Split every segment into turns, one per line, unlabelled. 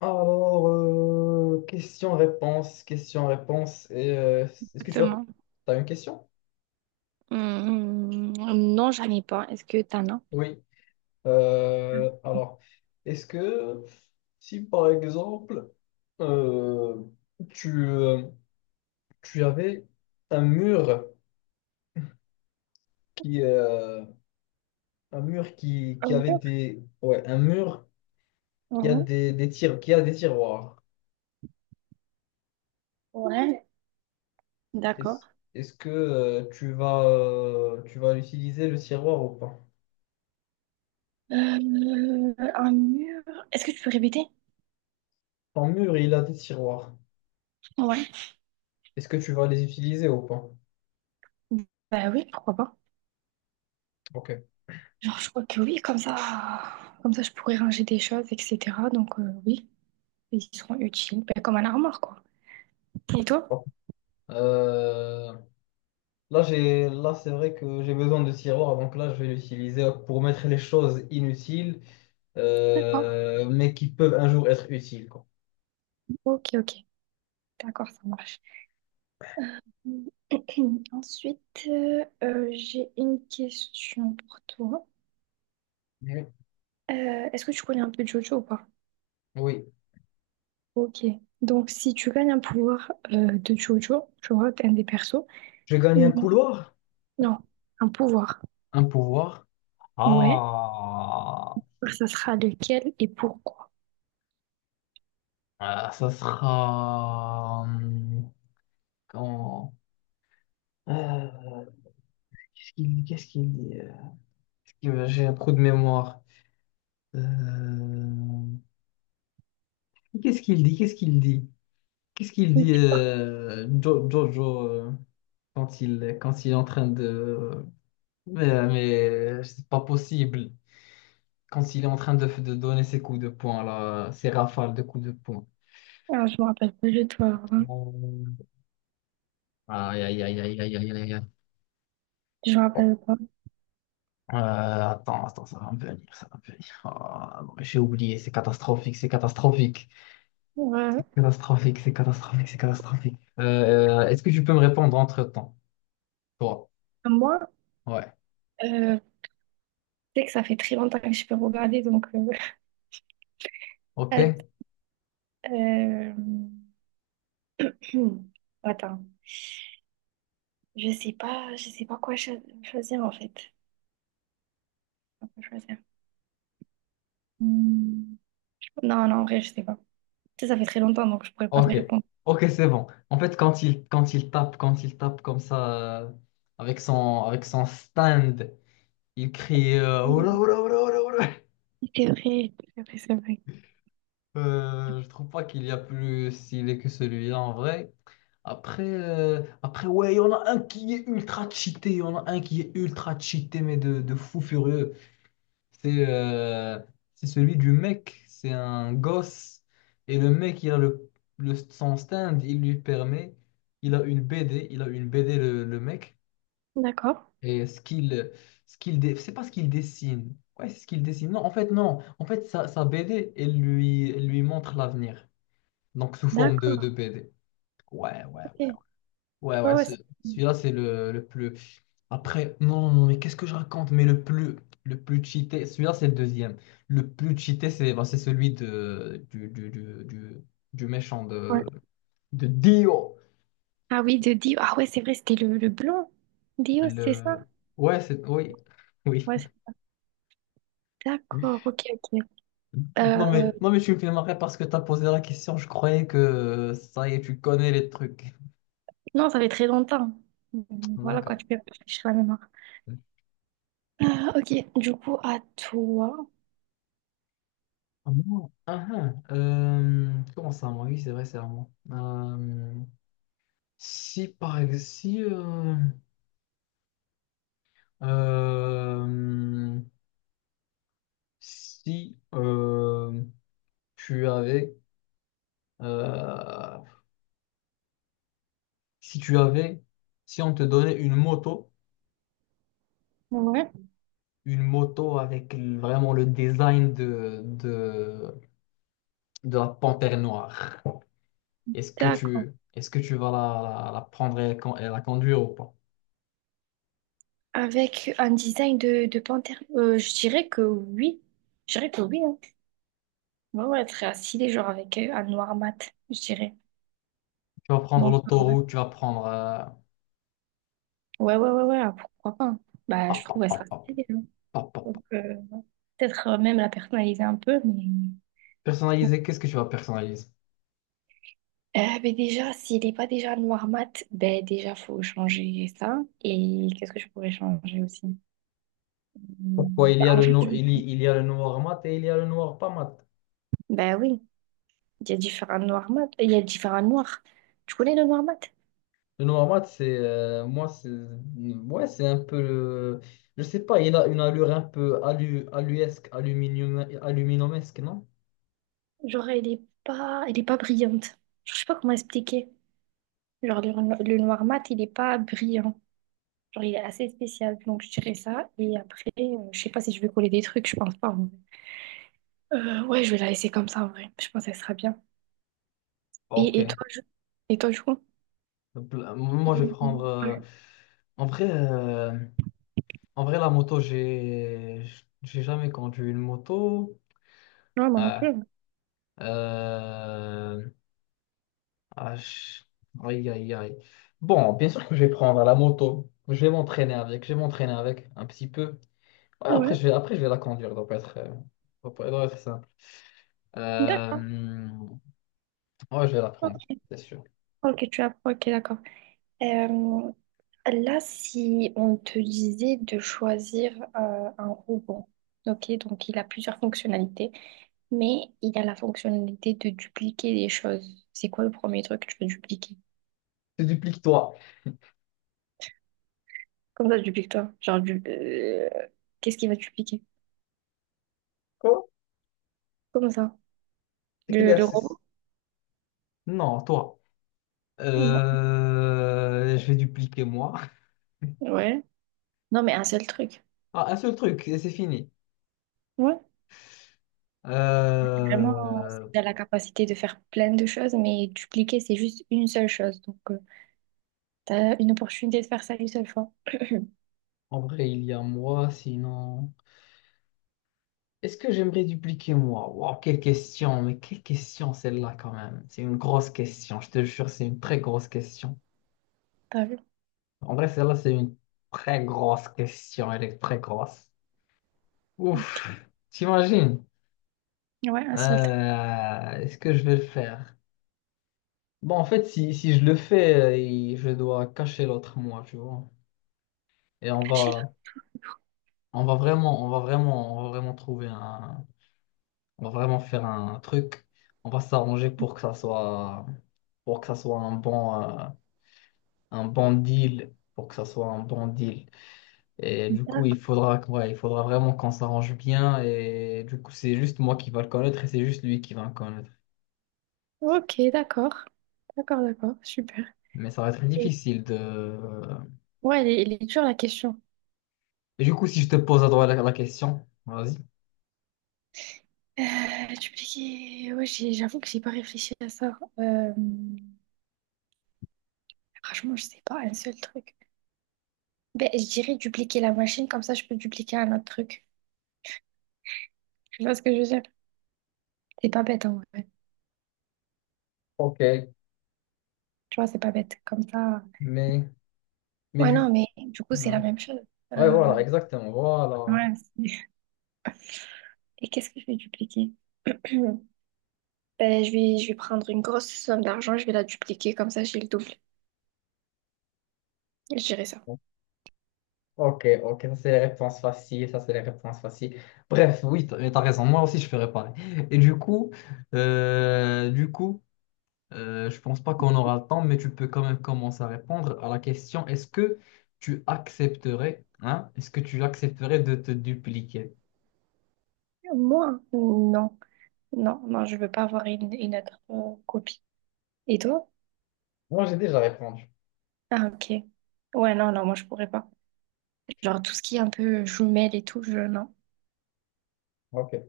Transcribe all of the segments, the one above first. Question-réponse, question-réponse. Est-ce que tu as,
Exactement.
t'as une question?
Non, j'en ai pas. Est-ce que t'en as?
Oui. Euh, alors, est-ce que si par exemple euh, tu, euh, tu avais un mur qui un mur qui
Un
avait
mur?
des ouais un mur qui a
Mhm.
qui a des tiroirs,
Ouais,
est-ce,
d'accord.
est-ce que tu vas l'utiliser le tiroir ou pas?
Un mur. Est-ce que tu peux répéter?
Ton mur, il a des tiroirs.
Ouais.
Est-ce que tu vas les utiliser ou pas?
Bah oui, pourquoi pas.
Ok.
Genre, je crois que oui, comme ça, je pourrais ranger des choses, etc. Donc, oui, ils seront utiles. Bah, comme un armoire, quoi. Et toi?
Bon. Euh, là, c'est vrai que j'ai besoin de tiroir, donc là, je vais l'utiliser pour mettre les choses inutiles,
D'accord.
mais qui peuvent un jour être utiles, quoi.
Ok, ok. D'accord, ça marche. Ensuite, j'ai une question pour toi.
Mhm.
Est-ce que tu connais un peu Jojo ou pas?
Oui.
Ok. Donc, si tu gagnes un pouvoir de Jojo, je vois un des persos.
Je gagne un
Mais
couloir,
non, un pouvoir.
un pouvoir.
Ouais.
Ah,
Ça sera lequel et pourquoi?
Ah, ça sera. Comment? Euh, qu'est-ce qu'il dit? J'ai un trou de mémoire. Euh, Qu'est-ce qu'il dit? Qu'est-ce qu'il dit? Qu'est-ce qu'il dit Jojo quand quand il est en train de… Mais, euh, mais c'est pas possible. Quand il est en train de donner ses coups de poing, là, ses rafales de coups de poing.
Ah, je me rappelle pas du tout avant.
Euh, Aïe, aïe, aïe, aïe, aïe, aïe, aïe, aïe.
Je me
Oh.
rappelle pas.
Attends, ça va me venir. Ah, non, mais j'ai oublié, c'est catastrophique.
Ouais.
C'est catastrophique. Est-ce que tu peux me répondre entre-temps? Toi,
Moi,
ouais,
euh, c'est que ça fait très longtemps que je peux regarder, donc. att-
ok.
euh, hmm, attends. Je sais pas quoi choisir en fait. Je sais pas quoi choisir. Hmm. Non, non, en vrai, je sais pas. Tu sais, ça fait très longtemps, donc je pourrais pas te
Ok,
répondre.
ok, c'est bon. En fait, quand il tape comme ça, avec son stand, il crie Oula, oula, oula, oula, oula.
C'est vrai, c'est vrai, c'est vrai.
Je trouve pas qu'il y a plus stylé que celui-là en vrai. Après, ouais, il y en a un qui est ultra cheaté, il y en a un qui est ultra cheaté, mais de fou furieux. C'est euh, c'est celui du mec, c'est un gosse. Et le mec, il a son stand, il lui permet, il a une BD, il a une BD le mec.
D'accord.
Et c'est pas ce qu'il dessine. Ouais, c'est ce qu'il dessine. Non, en fait, non. En fait, sa BD, elle lui montre l'avenir. Donc, sous forme
D'accord,
de BD. Ouais, ouais, ouais.
ok. Ouais,
Ouais, ouais,
ouais,
ce-
c'est
celui-là, c'est le plus. Après, non, non, mais qu'est-ce que je raconte? Mais le plus cheaté, celui-là, c'est le deuxième. Le plus cheaté, c'est c'est celui de, du méchant
ouais.
de Dio.
Ah oui, de Dio. Ah ouais, c'est vrai, c'était le blond. Dio, c'est ça?
Le… Ouais, c'est… Oui, oui.
Ouais, c'est d'accord, ok, ok. Euh,
Non, mais je suis fait marrer parce que tu as posé la question. Je croyais que ça y est, tu connais les trucs.
non, ça fait très longtemps. Hmm, voilà quoi,
D'accord.
tu peux réfléchir à la mémoire. Ah, ok, du coup, à toi.
Comment ça, moi? Oui, c'est vrai, c'est à moi. Si, par exemple, Euh, si euh, tu avais, euh, si tu avais, si on te donnait
Ouais.
une moto avec vraiment le design de la panthère noire,
D'accord.
est-ce que tu vas la prendre et la conduire ou pas?
Avec un design de panthère. Je dirais que oui. Je dirais que oui, hein. Ouais, ouais, très assis, genre avec un noir mat, je dirais.
Tu vas prendre
Donc,
l'autoroute, tu vas prendre.
ouais, ouais, ouais, ouais, ah, pourquoi pas, hein. Bah, je
Pop, pop,
trouve elle
pop,
sera
pop,
stylée, hein.
pop, pop,
Donc,
pop.
euh, peut-être même la personnaliser un peu, mais bon.
Personnaliser, qu'est-ce que tu vas personnaliser?
Mais déjà, s'il n'est pas déjà noir mat, ben déjà, faut changer ça. Et qu'est-ce que je pourrais changer aussi?
Pourquoi
Hmm,
il
bah,
y a
en
le
fait,
no- il y a le noir mat et il y a le noir pas mat?
bah oui, il y a différents noirs mat. Il y a différents noirs. Tu connais le noir mat?
Le Noamad, c'est ouais, c'est un peu, je sais pas, il a une allure un peu alu, aluesque, aluminium, aluminumesque, non?
Genre, elle est pas brillante. Je sais pas comment expliquer. Genre, le noir mat, il est pas brillant. Genre, il est assez spécial, donc je dirais ça. Et après, je sais pas si je vais coller des trucs, je pense pas en vrai. Ouais, je vais la laisser comme ça, en vrai. Je pense qu'elle sera bien. Et, et
Ok.
toi, je... et toi, je crois?
Moi, je vais
Et
prendre.
ouais,
En vrai, euh, en vrai, j'ai jamais conduit une moto.
ouais, moi non plus.
Ah, euh, ah, je- aïe, aïe, aïe. Bon, bien sûr que je vais prendre la moto. Je vais m'entraîner avec. Je vais m'entraîner avec un petit peu. Ouais,
Ouais, ouais,
après, je vais la conduire, donc être, doit pas- doit être simple. Euh,
d'accord.
ouais, je vais la prendre, c'est sûr.
Ok, tu apprends, ok, d'accord. Euh, là, si on te disait de choisir un robot, ok, donc il a plusieurs fonctionnalités, mais il a la fonctionnalité de dupliquer des choses. C'est quoi le premier truc que tu veux dupliquer?
Tu dupliques toi.
Comme ça, tu piques toi. Genre, qu'est-ce qui va te piquer
Quoi?
comme ça?
C'est quel
Le
exercice?
robot?
Non, toi.
Non.
Je vais dupliquer moi.
Ouais. Non, mais un seul truc.
Ah, un seul truc, et c'est fini.
Ouais. Vraiment,
Euh,
tu as la capacité de faire plein de choses, mais dupliquer, c'est juste une seule chose. Donc, tu as une opportunité de faire ça une seule fois.
en vrai, il y a moi, sinon. Est-ce que j'aimerais dupliquer moi? Waouh, quelle question, mais quelle question celle-là quand même. C'est une grosse question, je te jure, c'est une très grosse question.
T'as vu?
En vrai, celle-là, c'est une très grosse question. Elle est très grosse.
Ok.
Ouf, t'imagines?
Ouais, un seul truc.
Est-ce que je vais le faire? Bon, en fait, si je le fais, je dois cacher l'autre moi, tu vois. Et
Caché là.
on va vraiment on va vraiment faire un truc. On va s'arranger pour que ça soit, pour que ça soit un pour que ça soit un bon deal. Et du coup,
D'accord.
ouais, il faudra vraiment qu'on s'arrange bien. Et du coup, c'est juste moi qui va le connaître et c'est juste lui qui va le connaître.
Ok, d'accord. D'accord, d'accord. Super.
Mais ça va être
Et
difficile de…
ouais, elle est dure la question.
Et du coup, si je te pose à droite la question, vas-y.
Euh, dupliquer. Ouais, j'avoue que j'ai pas réfléchi à ça. Franchement, je sais pas, un seul truc. Ben, je dirais dupliquer la machine, comme ça je peux dupliquer un autre truc. Tu vois ce que je veux dire? C'est pas bête en vrai.
Ok,
Tu vois, c'est pas bête. Comme ça.
mais, mais
Ouais,
du...
non, mais du coup, c'est
Ouais.
la même chose.
Ouais, voilà,
Euh,
exactement, voilà.
Ouais, c'est et qu'est-ce que je vais dupliquer? Ben, je vais prendre une grosse somme d'argent, je vais la dupliquer, comme ça j'ai le double. Je dirais ça.
Ok, ça c'est les réponses faciles. Bref, oui, t'as raison, moi aussi je fais réparer. Et du coup, euh, du coup, je pense pas qu'on aura le temps, mais tu peux quand même commencer à répondre à la question, est-ce que tu accepterais, hein, est-ce que tu accepterais de te dupliquer?
Moi? Non. Non, non, je veux pas avoir une autre copie. Et toi?
Moi, j'ai déjà répondu.
Ah, ok. Ouais, non, non, moi je pourrais pas. Genre tout ce qui est un peu jumelle et tout, je... non.
Ok.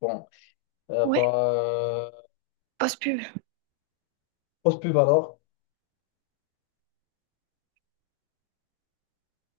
Bon. Euh, bah,
Ouais.
euh,
Pause pub.
pose pub alors.